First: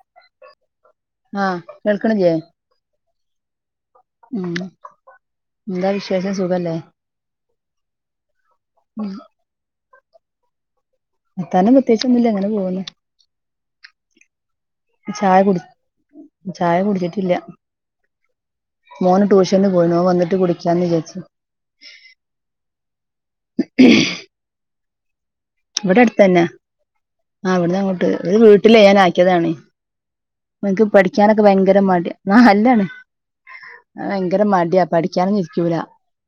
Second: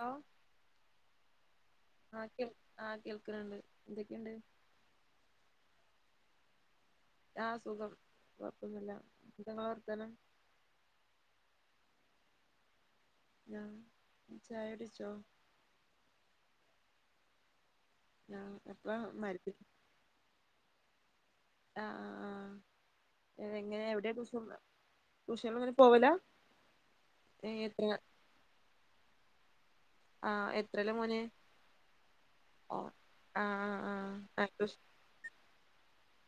Hello ആഹ് ആ കേൾക്കണില്ലേ കോം ആ കേൾക്ക്ണ്ണ്ട് എന്തൊക്കെയുണ്ട് ഉം എന്താ വിശേഷം സുഖല്ലേ ആ സുഖം കുഴപ്പോന്നില്ല എന്തവാ വർത്താനം അത്താനം പ്രത്യേകിച്ച് ഒന്നുല്ല ഇങ്ങനെ പോകുന്നു ആ ചായ കുടിച്ചോ ചായ കുടി ചായ കുടിച്ചിട്ടില്ല ആ എപ്പളാ മോന് മരുന്ന് ട്യൂഷന് പോയി ഓൻ വന്നിട്ട് കുടി ടിക്കാന്ന് വിചാരിച്ച് ആ ആ ആ എങ്ങനെയാ എവിടെയാ ട്യൂഷൻ ട്യൂഷന് അങ്ങനെ ഇവിടെ പോവലാ അടുത്തതന്നെ ആ അവിട്ന്ന് എത്ര അങ്ങോട്ട് ഒരു വീട്ടില് ഞാൻ ആക്കിയതാണ് ആ എനിക്ക് എത്രേലാ മോന് പഠിക്കാനൊക്കെ ഭയങ്കര മടി ആ ഓ അല്ലാണ് ആ ആ ഭയങ്കര ആ ട്യൂഷ മടിയാ പഠിക്കാനൊന്നും ഇരിക്കൂല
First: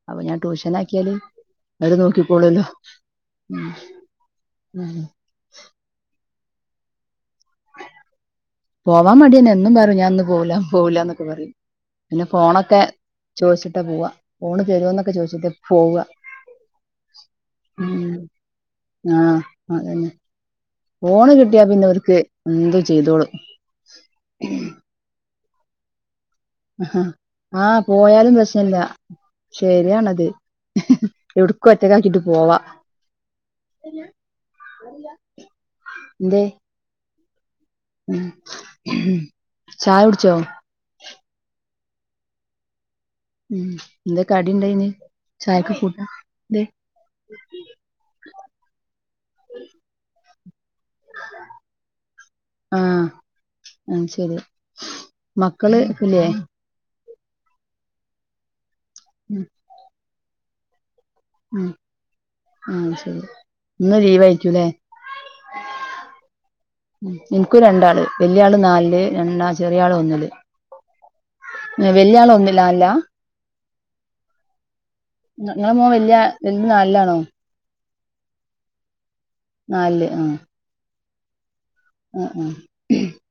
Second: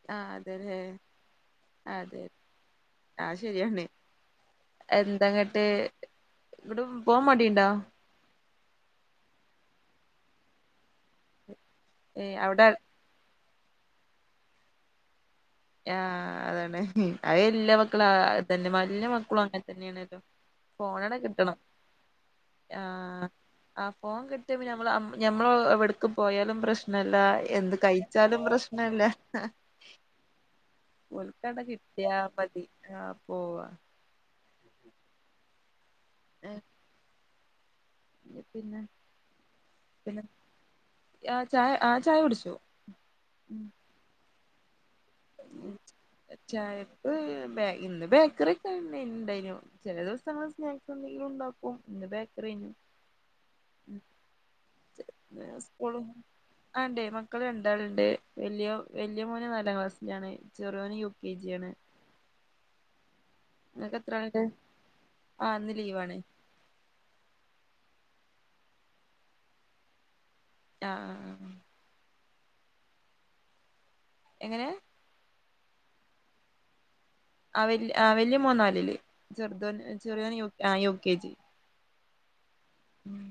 അപ്പൊ ആ ഞാൻ ട്യൂഷൻ അതെല്ലേ ആക്കിയാല് അവര് അതെ നോക്കിക്കോളുല്ലോ അത് ഉം ശരിയാണ് എന്താങ്ങട്ട് ഇവിടെ പോവാൻ മടിയുണ്ടോ പോവാൻ മടിയന്നെ എന്നും പറയു ഞാൻ പോവില്ല പോവില്ല എന്നൊക്കെ പറയും പിന്നെ ഏ അവിടെ ഫോണൊക്കെ ചോദിച്ചിട്ട് പോവാ ഫോൺ തരുമോന്നൊക്കെ ചോദിച്ചിട്ട് ആ പോവ അതാണ് അത് എല്ലാ മക്കളും ഉം തന്നെ [unintelligible] ആഹ് മക്കളും അങ്ങനെ അതന്നെ തന്നെയാണല്ലോ ഫോണവിടെ ഫോണ് കിട്ടണം കിട്ടിയാ പിന്നെ അവർക്ക് എന്തും ആ ചെയ്തോളും ആ ഫോൺ കിട്ടിയ നമ്മള് ഞമ്മള് എവിടെക്കും പോയാലും പ്രശ്നല്ല എന്ത് ആഹ് പോയാലും കഴിച്ചാലും പ്രശ്നല്ല ശരിയാണത് ഉൽക്കട എവിടക്കും കിട്ടിയാ ഒറ്റക്കാക്കിട്ട് പോവാ മതി ആ പോവാ എന്തെ ഉം പിന്നെ ചായ പിന്നെ കുടിച്ചോ ആഹ് ചായ ആഹ് ചായ കുടിച്ചു മ് ഉം എന്ത് കടി ഇണ്ടായി ചായക്ക് കൂട്ടാൻ എന്തേ ചായക്ക് ഇന്ന് ബേക്കറി ഒക്കെ ഇണ്ടേനു ചെല ദിവസ സ്നാക്സ് എന്തെങ്കിലും ഉണ്ടാക്കോ ഇന്ന് ബേക്കറിനു ആഹ് അത് ശരി മക്കള് സ്കൂളും ഇല്ലയേ ആണ്ടേ മക്കള് രണ്ടാളുണ്ട് വലിയോൻ വലിയ മോൻ നാലാം ക്ലാസിലാണ് ചെറിയോൻ യുകെ ഉം ഉം ശരി ഇന്ന് നിനക്ക് എത്ര ആളുണ്ട് ലീവായിരിക്കുംല്ലേ ആഹ് ഇന്ന് ലീവാണ് ക്ക് രണ്ടാള് വലിയാള് നാലില് രണ്ടാ ചെറിയാള് ഒന്നില് ആഹ് ലാല്ല എങ്ങനെ നിങ്ങളെ മോൻ വല്യയ വല് നലിലാണോ ആഹ് വലിയ മോനൻ നാലില് ചെറുത് ചെറിയോൻ യുകെജി ഏഹ് ഏഹ് ഉം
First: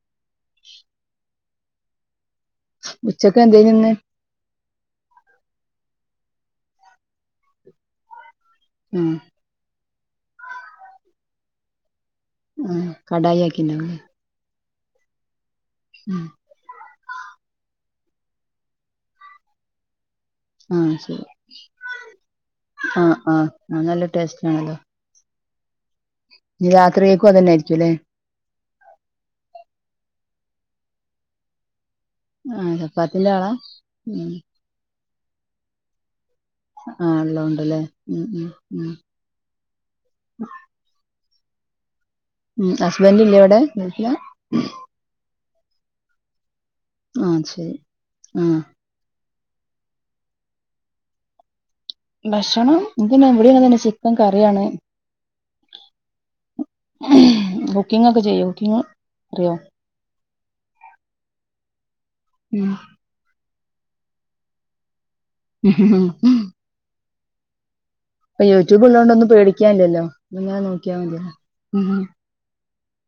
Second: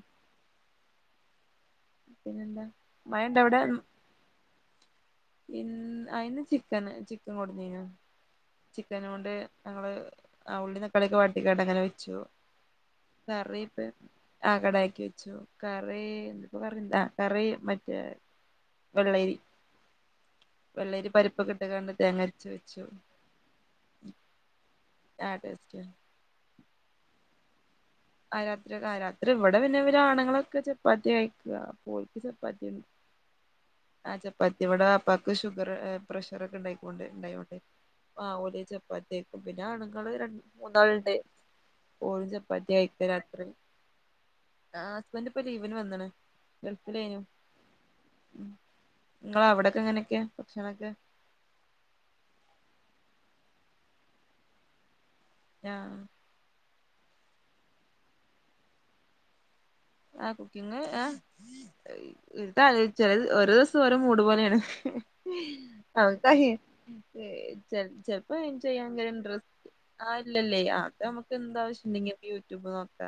പിന്നെന്താ ഉച്ചക് എന്തേഞ്ന്ന് ഇൻ അയിന് ചിക്കന് ചിക്കൻ കോടന്നീനു ആഹ് ചിക്കനോണ്ട് ഞങ്ങള് ആ ഉള്ളീം തക്കാളിയൊക്കെ വട്ടിക്കാട്ടെ അങ്ങനെ വെക് ഉം കടായി ആക്കി ണ്ടാവുലേ ആ കടായി ആക്കി വെച്ചു. കറീ ഇന്നിപ്പം [unintelligible] കറി മറ്റേ വെള്ളരി ആഹ് വെള്ളരി ശരി പരിപ്പൊകെട്ട് കാണ്ട് തേങ്ങര്ച് വെച്ചു ആഹ ആഹ് നല്ല ടേസ്റ്റ് ആണല്ലോ ആഹ് ടേസ്റ്റാ ന്ന് രാത്രിയേക്കു അതന്നായിരിക്കുല്ലേ രാത്രിയൊകായാലാ രാത്രി ഇവിടെ പിന്നെ ഇവരാ ആണങ്ങളൊക്കെ ചപ്പാത്തി കഴിക്ക ആഹ് ചപ്പാത്തിന്റെ ആളാ ആഹ് ഉം ചപ്പാത്തി ഇവിടെ വാപ്പാക്ക് ഷുഗർ എഹ് പ്ര ഷറൊക്കെ ണ്ടായികോണ്ട് ആഹ് ണ്ടായോണ്ട് ഉള്ളോണ്ടല്ലേ ഉം ആഹ് ഉം ഓല് ഉം ചപ്പാത്തിയ്ക്കും പിന്നെ ആണുങ്ങൾ രണ്ട് മൂന്നാളുണ്ട് ഓരും ചപ്പാത്തി ഉം കഴിക്ക ഹസ്ബന്റ് രാത്രി ഇല്ലേവിടെ? ഗൾഫിലാ ഇപ്പൊ ലീവിന് വന്ന്ണ് ഗൾഫിലേനു ആഹ് ശരി ആഹ് ങ്ങളാവിടൊക്കെ ങ്ങനെയൊക്ക്യാ ഭക്ഷണൊക്കെ ഭക്ഷണം ഇൻക്ക്ന്റെവിടെ ങ്ങൻതന്നെ ചിക്കൻ കറിയാണ് ഞാഹ് കുക്കിംഗ് ഒക്കെ ചെയ്യോ കുക്കിംഗ് അറിയോ? ആഹ് കുക്കിംഗ് എഹ് ഉം [unintelligible] ഓരോസ് തും ഓരോ മൂട് പോലേണ് ചെ ചെലപ്പം ഇപ്പൊ ഇൻ യൂട്യൂബ് ഉള്ളോണ്ട് ചെയ്യാങ്കിലും ഒന്നും ഡ്രസ്റ്റ് പേടിക്കാനില്ലല്ലോ ആഹ് ഇങ്ങനെ ഇല്ലല്ലേ ആ നോക്കിയാ അത് മതിയല്ലോ നമുക്ക് ഉം എന്താവശ്യണ്ടെങ്കിലും യൂട്യൂബ് നോ ക്കാ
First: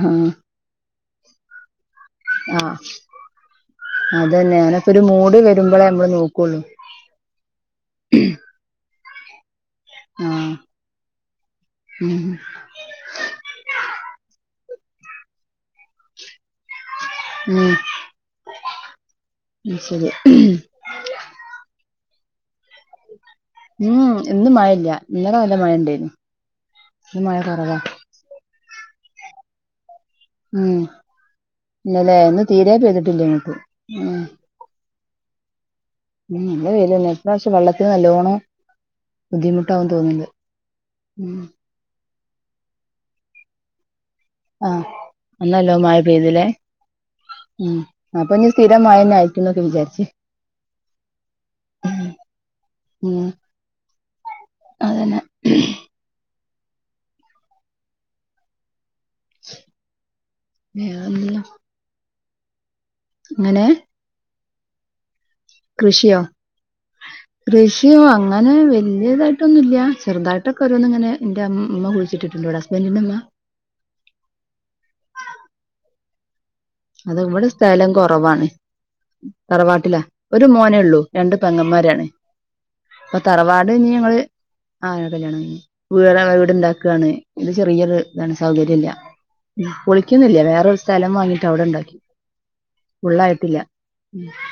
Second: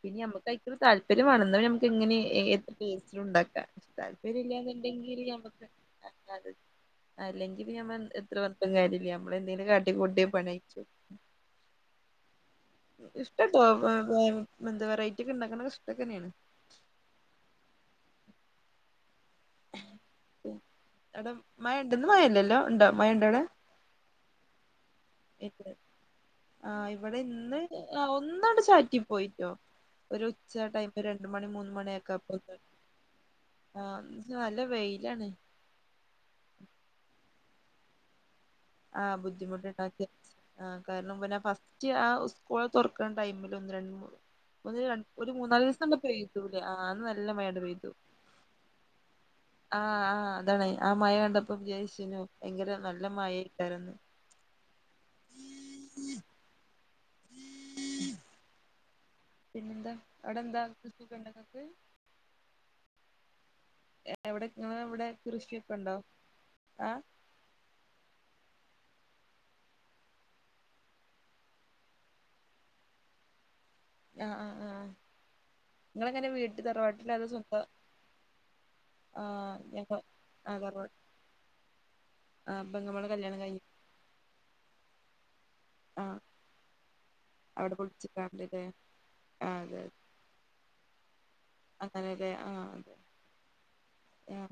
പിന്നിം നമ്മക്കയ്ക്കൊരു താല്പര്യം വാണം ഇന്നാ [unintelligible] എങ്ങിനെ ഏത് ആഹ് ടേസ്റ്റിലും ഉണ്ടാക്കാ ക്ഷേ അതന്നെ താല്പര്യല്ല അങ്ങനൊക്കെ ഒരു ന്ന്ണ്ടെങ്കില് മൂഡ് ഞമ്മക്ക് വരുമ്പളേ നമ്മള് നോക്കുള്ളൂ [inaudible] അല്ലെങ്കിപ്പ ഞമ്മ എൻ എത്രപർണുട്ടും കാര്യല്ല നമ്മളെന്തെേലും കാ ട്ടിക്കൂട്ടി ആഹ് പണ്യെയ്ച്ചും. ഉം ഇഷ്ട ട്ടോ ഏഹ് ഏ മെന്താ വെറൈറ്റി ഒക്കെ ഇണ്ടാക്ക്ണക്കെ ഇഷ്ടക്കന്നേണ്. ഉം ഉം ശരി അടെ മഴ ഇണ്ടന്ന് ഇന്ന് മയല്ലല്ലോ ഉം ഇന്ന് മയല്ല്യ. ആഹ ഇവിടെ മഴ ഇന്ന് കുറവാ ഒന്നണ്ട് ചാറ്റി പോയിറ്റോ ഒരു ഉച്ച ഉം ടൈം ഒരു രണ്ട് മണി മൂന്ന് മണിയൊക്കെ ഇന്നലെ ഇന്ന് [unintelligible] തീരെ പെയ്തിട്ടില്ല ഇങ്ങോട്ട് ഉം നല്ല വെയി [unintelligible] നല്ല വെയിലന്നെ ഇപ്രാവശ്യം വെള്ളത്തിന് നല്ലോണോം ആഹ് ബുദ്ധിമുട്ട്ണ്ടാക്കിയ ആ കാരണം പിന്ന ഉം ഫസ്റ്റ് ആ [unintelligible] ള് തുറക്കണ ടൈമില് ഒന്ന് രണ്ട് ആഹ് ഒന്ന് ര ഒരു അന്ന് മൂന്നാല് നല്ലോം ദിവസം മഴ പെയ്തില്ലേ പെയ്യാത്തുല്ല ആ നല്ല മഴണ്ട്‌ ഉം പെയ്തു അപ്പൊ ഇനി സ്ഥിരം മഴ തന്നെ ആയിരിക്കുംന്നൊക്കെ ആ വിചാരിച്ച് ആ ആ അതാണ് ആ മയ കണ്ടപ്പം വിജാരിച്ചിനു ഭയങ്കര നല്ല ഉം മായേരിക്കുന്നു രുന്നു അതന്നെ പിന്നെന്താ അടന്താ കൃഷിക്കൊണ്ടോ വേറെന്താ നിങ്ങക്ക് അങ്ങനെ എവിടെ ഇവിടെ കൃഷിയോ കൃഷി അങ്ങനെ വ വല്യതായിട്ടന്നുല്ല ചെറുതായിട്ടൊക്കെഓരോന്നങ്ങെ എന്റ അമ്മ കുഴിച്ചിട്ടുണ്ടിവിടെ ഹസ്ബൻഡറിന്റെമ്മ ആ ആ ആ നിങ്ങളങ്ങനെ വീട്ട അത് ഇവിടെ സ്ഥലം കുറവാണ് ആഹ് ഞങ്ങ തറവാട്ടിലാ ഒരു ആഹ് മോനെ തറവാ ഉള്ളൂ രണ്ട് പെങ്ങന്മാരാണ് ആഹ് പെങ്ങമ്മാടെ അപ്പ കല്യാണം കഴിഞ്ഞ് തറവാട് ഇനി ഞങ്ങള് ആ കല്യാണം കഴിഞ്ഞ് ആഹ് വീട്ണ്ടാക്കാണ് ഇത് അവിടെ ചെറിയൊരു ഇതാണ് പൊളിച്ചിക്കാണ്ട്ല്ലേ സൗകര്യം ഇല്ല പൊളിക്കുന്നില്ല വേറൊരു സ്ഥലം വാങ്ങി അങ്ങനെല്ലെ ആ അതെ ആ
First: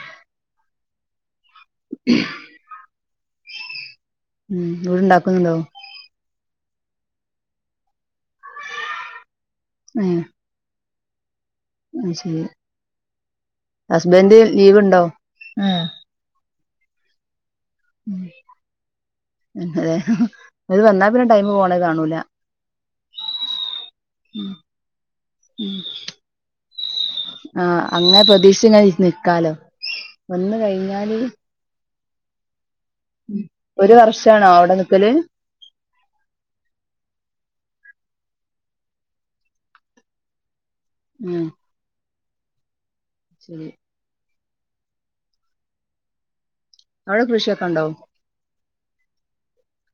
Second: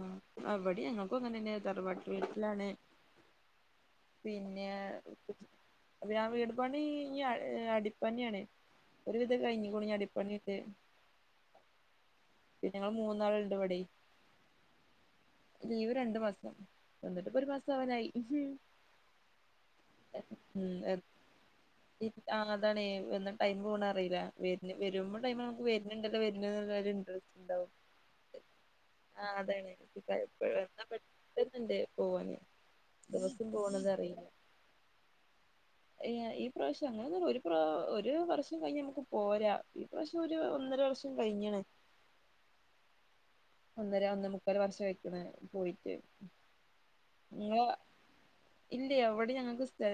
അവിടെ ഞങ്ങൾക്കും അങ്ങനെന്നെ തറവാട്ട് വീട്ടിലാണ് പിന്നെ ഉം വീടുണ്ടാക്കുന്നുണ്ടോ അത് ഞാൻ വീട് പണി ഇനി അടിപ്പണിയാണ് ഒരുവിധം കഴിഞ്ഞു ഏഹ് അടിപ്പണിട്ട് അത് ശരി മൂന്നാളുണ്ട് ഇവിടെ ഹസ്ബൻറ് ലീവ് ഉണ്ടോ ആഹ് ലീവ് രണ്ടു മാസം വന്നിട്ട് ഇപ്പൊ ഒരു മാസം അവാനായി ഉം അതെ ഇത് വന്നാ പിന്നെ ടൈം പോണേ കാണൂല ആ അതാണ് വന്നാ ടൈം പോണ അറിയില്ല വെരണ് വെരുമ്പ ടൈമ് നമുക്ക് വെരണുണ്ടല്ലോ വെരണുണ്ടല്ലോ എന്നൊരു ഇന്ട്രെസ്റ്റ് ഉണ്ടാവും ആഹ് അങ്ങനെ പ്രതീക്ഷിച്ച് ഇങ്ങനെ ആ നിക്കാലോ അതാണ് വന്ന് എന്നാ കഴിഞ്ഞാല് പെട്ടെന്നുണ്ട് പോവാന് ഉം ദിവസം പോണത് ഒരു അറിയില്ല വർഷാണ അവിടെ നിക്കല് ഈ പ്രാവശ്യം അങ്ങനെ ഒന്നുല്ല ഒരു ഒരു വർഷം കഴിഞ്ഞ് നമുക്ക് പോരാം ഈ പ്രാവശ്യം ഒരു ഒന്ന ഒരു വഷം ഉം കഴിഞ്ഞണ് ശരി ഒന്നര ഒന്ന മുക്കാല് വർഷം ആയേക്കണ് പോയിട്ട് അവിടെ ഇങ്ങളെ കൃഷിയൊക്കെ ഒണ്ടാവും ഇല്ല അവിടെ ഞങ്ങൾക്ക് സ്ഥ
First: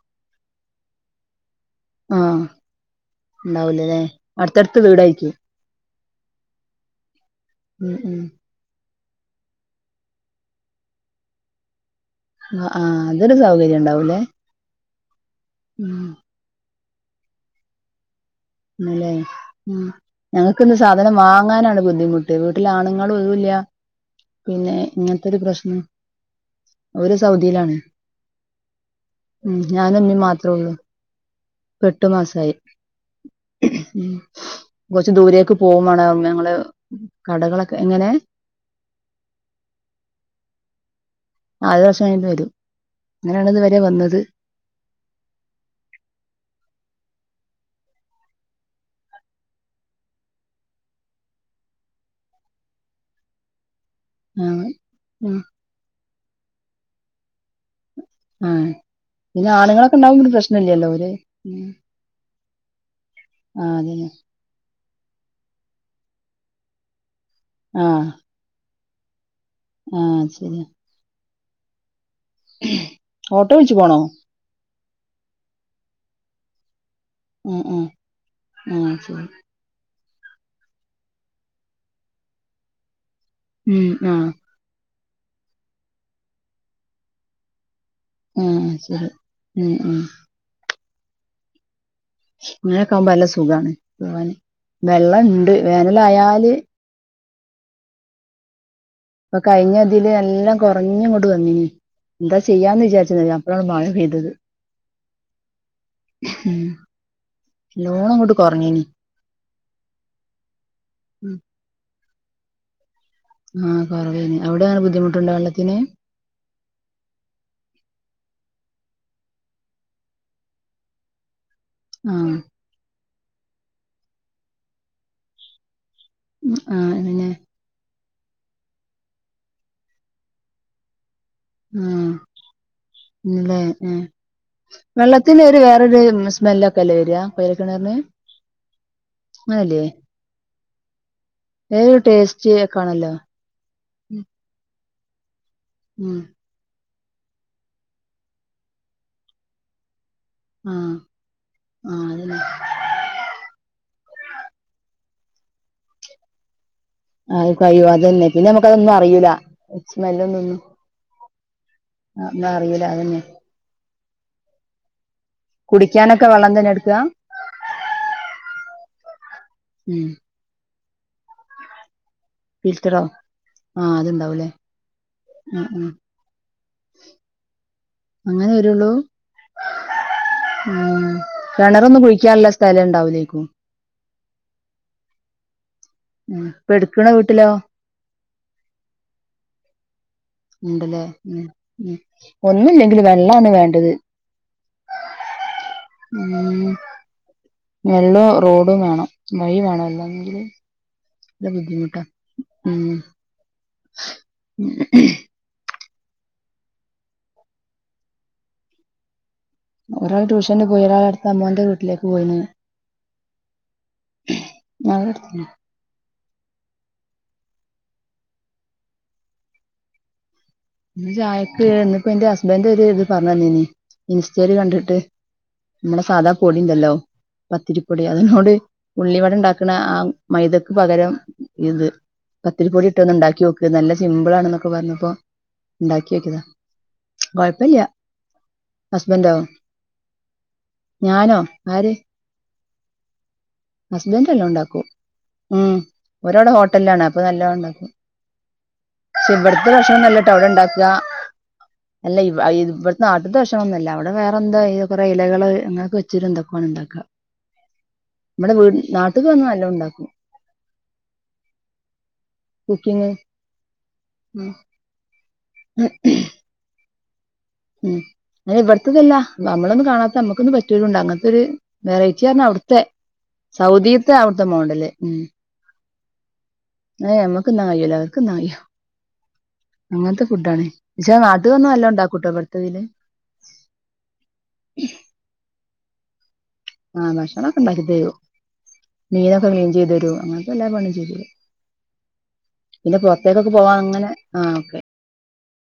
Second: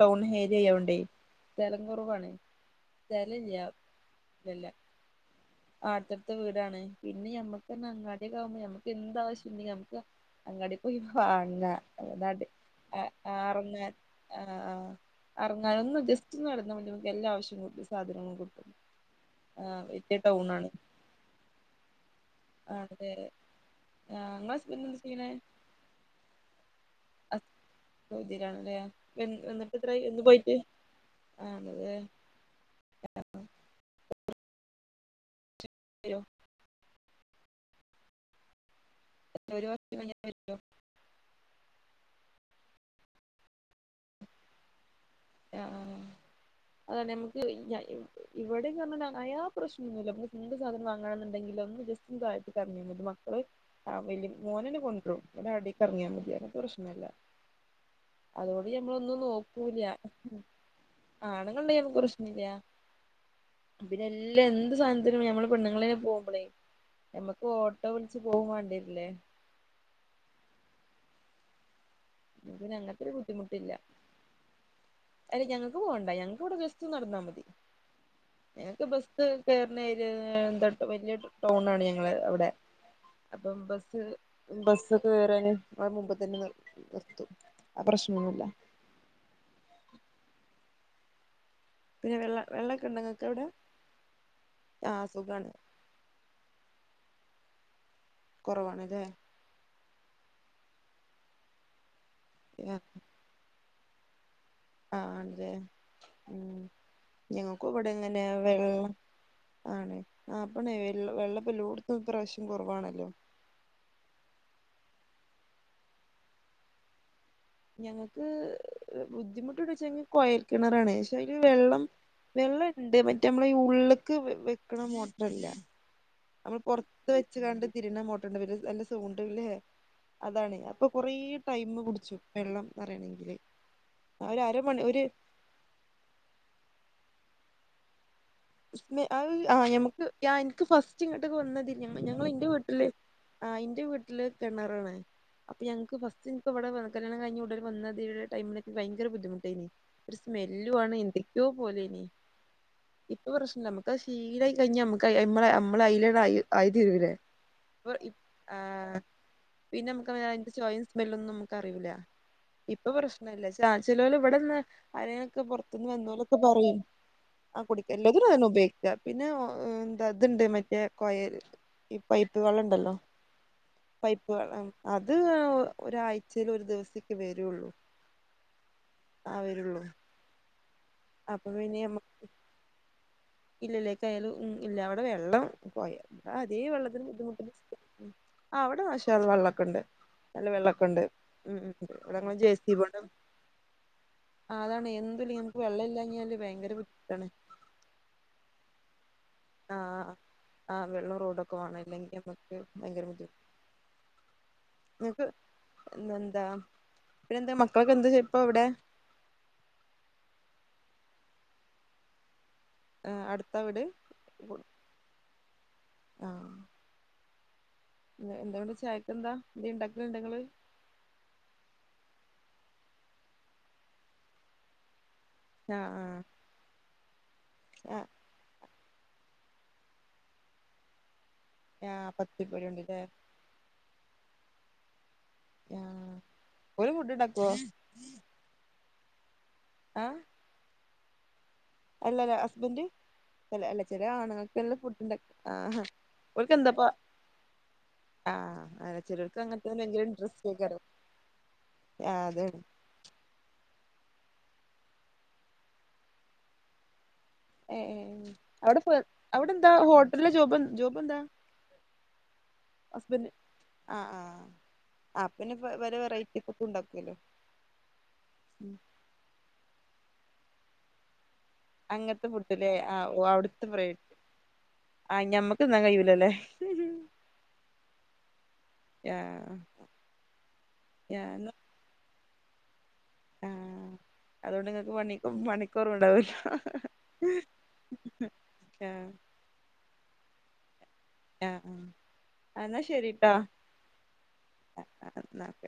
ടൗൺ ഏരിയായൊണ്ടേ ആ ഉണ്ടാവൂലല്ലെ അടുത്തടുത്ത് വീടായിക്കും ആ അടുത്തടുത്ത് വീടാണ് പിന്നെ ഞമ്മക്ക് ഉം ഉം അങ്ങാടിയക്കവുമ്പോ ഞമ്മ എന്താവശ്യം ഇന്ടെങ്കിൽ ങ് നമക്ക് അങ്ങാടി പോയി വാങ്ങാം ആഹ് അതൊരു സൗകര്യം ഉണ്ടാവൂലേ [unintelligible] ഇറങ്ങാന ഒന്ന് ഉം ജസ്റ്റ് ഒന്ന് നടന്നാ മതി നമു എല്ലാ ആവശ്യം ല്ലേ ഉം ആണ് ഞങ്ങക്കിന്ന് സാധനം വാങ്ങാനാണ് ബുദ്ധിമുട്ട് വീട്ടില ആണല്ലേ ആണുങ്ങളും ഒന്നുല്ല ആഹ് ഇങ്ങളെ പിന്നെ ഹസ്ബൻഡ് എന്താ ഇങ്ങനത്തൊരു പ്രശ്നം ഓര് സൗദിയിലാണ് സൗദിലാണല്ലേ എന്നിട്ട് ഇത്രായി എന്ന് പോയിട്ട് പ്പ എട്ടു മാസായി ആ ഉം കൊറച്ച് ദൂരേക്ക് പോകേം വരോ വേണം ഞങ്ങള് കടകളൊക്കെ എങ്ങനെ ഒരു വർഷം കയ്ഞ്ഞവരോ? ആദ്യ വർഷം ആട്ട് വരും അങ്ങനെയാണ് ഇത് വരെ വന്നത് അ അ ആഹ [unintelligible] നമ്മക്ക് ന ഇ ഇവിടെന്ന് പറഞ്ഞാ നയാ പ്രശ്നൊന്നുല്ല മ്മ് ന്ന് എന്ത് സാധനം വാങ്ങണംന്ന് ഇണ്ടേലും. ചായ മ ദ മക്കള ആഹ് വലി ആഹ് മോനെണ് കൊണ്ടും ഉം ഇന അടക്ക് ഇറങ്ങിയാൽ മതി അങ്ങനത്തെ പ്രശ്നമല്ല. അതുകോണ്ട് ഞമ്മളൊന്നും നോക്കൂല. ന പ്രശ്നല്ലല്ലോ ലെ ഉ ഉം. പ്രശ്നല്ല ആഹ് പിന്നെ അതന്നെ എല്ലാ എന്ത് സാധനത്തിനും ഞമ്മള് പെണ്ണുങ്ങളെന്നെ പോമ്പളേ. നമ്മക്ക് ഓട്ടോ വിളിച്ഛ് പോവും വാണ്ടി വരില്ലേ. ആ, ശരിയാ. പിന്നെ അങ്ങനത്തെ ഒരു [inaudible] ഓട്ടോ ബുദ്ധിമുട്ടില്ല വിളിച്ച്, പോണോ. അല്ല, ഞങ്ങക്ക് പോണ്ട, ഞങ്ങക്ക്വ്ടെ. ക്ക്നടന്നാ മതി, ആഹ് ആഹ് ഞങ്ങക്ക് ആഹ് ബസ്, ശരി കേർണെയിൽ ഇ ഈ [unintelligible] വല്യ, ടൗണാണ് ഞങ്ങളെ അവ്ടെ, അപ്പോ, മ്മ്, ഉം ബസ്സ്, ആഹ് മ്മ്, ബസ്സ്, [inaudible] ങ്ങക്ക് കേറാന്, ആ മുമ്പ്ത്തന്നെ, നിർ നിർ ആ, ശെരി, എ, ഏ. പിന്നെ വെള്ള വെള്ളമൊക്കെ ഉണ്ടോ അങ്ങനൊക്കാവുമ്പോ, നല്ല നിങ്ങൾക്ക് അവിടെ സുഖാണ്, പൂവാന്, നല്ല സുഖാണ്, ആ സുഖാണ് വെള്ളണ്ട്, വേനലായാല്. കൊറവാണ്, ലെ. പ്പൊ, കയ്ഞ്ഞതില്, നല്ലോം, കൊറഞ്ഞിങ്ങോട്ട് വനീഞ്ഞിമ്മ്, ന്താ, ചെയ്യന്ന്ചാരിച്ച് [unintelligible] അപ്പളാണ് മഴ [unintelligible] തത്. ആ, ആണ്, ലെ, മ്മ്, ഞങ്ങക്കുവടെ, നല്ലോണം ഇങ്ങനെ, അങ്ങോട്ട് കൊറഞ്ഞിനി വെള്ളം ആണ്, ആപ്പൊ, നെ, എ, എല്ലോ, വെള്ളപ്പൊ എല്ലോടത്തും, പ്രാവിശ്യം കൊറവാണല്ലോ. ആ, കൊറവെയ്ന്നിം, അവ്ടെ, എ, ബുദ്ധിമുട്ട്ണ്ട വെള്ളത്തിന്. ഞങ്ങക്ക്, ഇ, [unintelligible] ബുദ്ധിമുട്ട്ണ്ടോയ്ച്ചാ--കോയൽകിണറാണ്, ഷയില് വെള്ളം, ആഹ് വെള്ളണ്ട്, മറ്റേ, മ്മളെ ഇ, ഉള്ള്ക്ക്, വെ, വെക്ക്ണ, മോഡലില്ലേ. ഉം അമ്മള്, ആഹ് പൊറത്ത്, പിന്നെ വെച്ച്ങ്ങാണ്ട്, തിരിയ്ണ, മൊ, [unintelligible] നല്ല, സൗണ്ടില്, അതാണെയ്, അപ്പൊ, കൊറേയ്യ് ആ, മ്മ്ലെ, എ, ആ ഒരു അരമണി ഒരു വെള്ളത്തിലൊര്, വേറൊര്, മ്മ്, മിസ് മെല്ലൊക്കെല്ലെ, വര്ആ, കോയൽകിണറിന്. [unintelligible] അഇയ്, ആ, നമ്മക്ക്, യ ഇൻക്ക്ഫസ്സ് ജ്ജ്, ഇങ്ങട്ട്ക്ക്, വന്നാതി, ഞങ്ങ, വേറൊരു ഞങ്ങള്, ന്റെ ടേസ്റ്റ് ഒക്കെ വീട്ടില്, ആണല്ലോ ആ, ഇന്റെ, വീട്ടില്, കേണറാണ്. അപ്പ, ഞങ്ങക്ക്, ഉം ഫസ്റ്റ്, ഇൻപ്പൊവ്ടെ, വെ, കല്യാണംകയിന്നുടനെ, [unintelligible] വയ്യെങ്കര, ബുദ്ധിമുട്ടേയ്നിം. ഒരു, സ്മെല്ലുവാണ്, ആഹ് എന്തൊക്കൊയോ, പോലെയ്ഞ്ഞി ആഹ് അതന്നെ നമ്മക്കത്, ശീലായ്കയിഞ്ഞ, നമ്മക്ക, ഐ, [unintelligible] ആയിത്തീരൂലെ. അത് കഴിയും പ്പൊ, ഇപ്പ്, അതന്നെ പിന്നെ ആ, നമുക്കതൊന്നും അറിയൂല പിന്നാമ്മക്ക്, [unintelligible] സ്മെല്ലൊന്നൊന്നും ചോയേം, സ്മെല്ലൊന്നുംമ്മക്കറിയൂല. ആ, ഒന്നും അറിയൂല ഇപ്പൊ, അതന്നെ പ്രശ്നല്ല, ച്ച, ചേലോല് വടെന്ന്, അയ്നൊക്കെ, പോർത്ത്ന്ന്, കുടിക്കാനൊക്കെ വന്നോലൊക്കെ, വെള്ളം തന്നെ പറയുഎയ്. എടുക്കുക ആ, കുടിക്ക, എല്ലത്തിനും, അതന്നെ, ഉപയോഗിക്ക, പിന്നെ, ഒ ഇ ഉം ന്ത, ദിണ്ട്, മറ്റേ, കോയല് പൈപ്പ്, വെള്ളണ്ടല്ലോ. ഫിൽറ്ററോ ആ പൈപ്പ്, അതുണ്ടാവൂലേ വെള്ള, ആം, അത് ഈ, ഒ, ആ, ആ. ഒരായ്ച്ചയില്, ഒരു, ദിവസൊക്കെ, വരൊള്ളു. വരുളൂ. ഉം, അപ്പൊ കെണറൊന്നും, കുഴിക്കാന്ള്ള, സ്ഥലം, ണ്ടാവുലൈക്കും. ഇല്ലല്ലെ, [unintelligible] മ്മ് ഇല്ല അവ്ടെ വെള്ളം ഉം. ഇപ്പൊ [inaudible] എടുക്കണ വീട്ടിലോ അ അവിടെ മാഷാ അല്ലാഹ് വെള്ളമൊക്കെ ഉണ്ട്. ഉണ്ടല്ലേ ഉ ഉ ഇവിടെ ഞങ്ങള് ജെ സി ബി കൊണ്ട് ഒന്നില്ലെങ്കിൽ വെള്ളമാണ് വേണ്ടത് അതാണ് എന്ല്ല എനക്ക് വെള്ളം ഇല്ലങ്ങിയല് ഉം. ഭയങ്കര വിട്ടാണ് വെള്ളവും റോഡും വേണം വൈ വേണ അല്ലെങ്കിൽ ആ വെള്ളോം റോഡൊക്കെ വേണം ബുദ്ധിമുട്ടാ അല്ലെങ്കിൽ അമക്ക് ഭയങ്കര ബുധി ഉം എന്തെന്താ പിന്നെ എന്താ മക്കളക്കെ എന്താ ഇപ്പ എവിടെ ഒരാള് ട്യൂഷന് പോയി ഒരാള് അടുത്ത അമ്മോന്റെ വീട്ടിലേക്ക് പോയിണ് ആ അടുത്ത വീട് ഞങ്ങളുടെ അടുത്ത് ആഹ ഇന്ന് വടെ ചായക്കന്താ എന്തെലും ഇണ്ടാക്കല്ണ്ടോ ഇങ്ങള് ഇന്ന് ചായക്ക് ഇന്ന് പ്പന്റെ ഹസ്ബൻഡ് ഒരിത് പറഞ്ഞന്നീനി ഇൻസ്റ്റയിൽ കണ്ടിട്ട് നമ്മളെ ആഹ് സാധാ പൊടി ഇണ്ടല്ലോ പത്തിരിപ്പൊടി ആഹ് അതിനോട് ഉള്ളി വടണ്ടാക്ക്ണ ആ മൈദക്ക് പകരം ഇത് ആഹ് പത്തിപ്പൊടി പത്തിരിപ്പൊടി ഉണ്ട്ല്ലേ ഇട്ട് ഒന്ന് ഇണ്ടാക്കി നോക്ക് നല്ല സിമ്പിളാണന്നൊക്കെ പറഞ്ഞപ്പോ ആഹ് ഇണ്ടാക്കിനോക്യതാ ഓല് ഫുഡ് ഇണ്ടാക്കോ കൊഴപ്പല്ല ഹസ്ബന്റോ അ ഞാനോ ആര് അല്ലല ഹസ്ബൻഡ് ല്ല ചെല ഹസ്ബൻഡ് എല്ലാം ആണ്ങ്ങക്കല്ലേ ഉണ്ടാക്കും ഫുഡ്ണ്ടാക്ക ഉം ആ ഓരവിടെ ഓൽക്ക് എന്താപ്പ ആഹ് അല്ല ചെലോർക്ക് ഇവടത്തെ അങ്ങനത്തെ ഭയങ്കര ഭക്ഷണനല്ലാട്ടോ ഇൻട്രസ്റ്റ് ഔടെ ഇണ്ടാക്ക ആയിക്കാരം അല്ല ആഹ് ഇവ അതാണ് ഇവടത്തെ നാട്ട്ത്തെ ഭക്ഷന്നുല്ല ഔ ഔടെ വേറെ എന്തോ ആയി കൊറെ ഇലകള് അങ്ങനൊക്കെ വെച്ചിട്ട് ഇണ്ടാക്കാണെങ്കിൽ ഇണ്ടാക്കാം ഏ ഏ ഔടെ നാട്ടിക്ക് വന്നാ ഔടെ എന്താ നല്ലോണം ഉണ്ടാക്കും ഹോട്ടല് ലെ ജോബ് ജോബ് എന്താ കുക്കിംഗ് ആ് ആഹ അപ്പന്നെ പല വെറൈറ്റി ഫുഡ്‌ ഇണ്ടാക്കല്ലോ ഉം ഏ ഇവിടത്തതല്ല നമ്മളൊന്നും കാണാത്ത നമ്മുക്കൊന്നും പറ്റലുണ്ട് അങ്ങൻത്തെരു വെറൈറ്റി അങ്ങനത്തെ പറഞ്ഞാ ഫുഡ്ല്ലേ ഔട്ത്തെ ആഹ് ഓഹ് അവിടുത്തെ സൗദിത്തെ ഔട്ത്തെ മോഡല് ഉം ഇല്ലലെ ഏ നമ്മക്ക് തിന്നാൽ കയ്യൂല അവർക്ക് തിന്നാൻ കയ്യും ആ ഞാ അങ്ങൻ ത്തെ ഫുഡാണ് പക്ഷേ നാട്ട്ല് വന്നാൽ നല്ലോ ഇണ്ടാക്കുട്ടോ ബട്ത്തതില് ആഹ അതുകൊണ്ട് നിങ്ങൾക്ക് പണിക്ക് പണിക്ക് കൊറവുണ്ടാവല്ലോ ആഹ ഭക്ഷണൊക്കെ ഇണ്ടാക്കി തരും മീനൊക്കെ ക്ലീൻ ചെയ്ത് തരും അങ്ങൻ ത്തെ എല്ലാ പണി ആഹ ആഹ പിന്നെ പൊറത്തേക്കൊക്കെ പോവാൻ അങ്ങനെ ആ ഓക്കെ എന്നാ ഓക്കെ.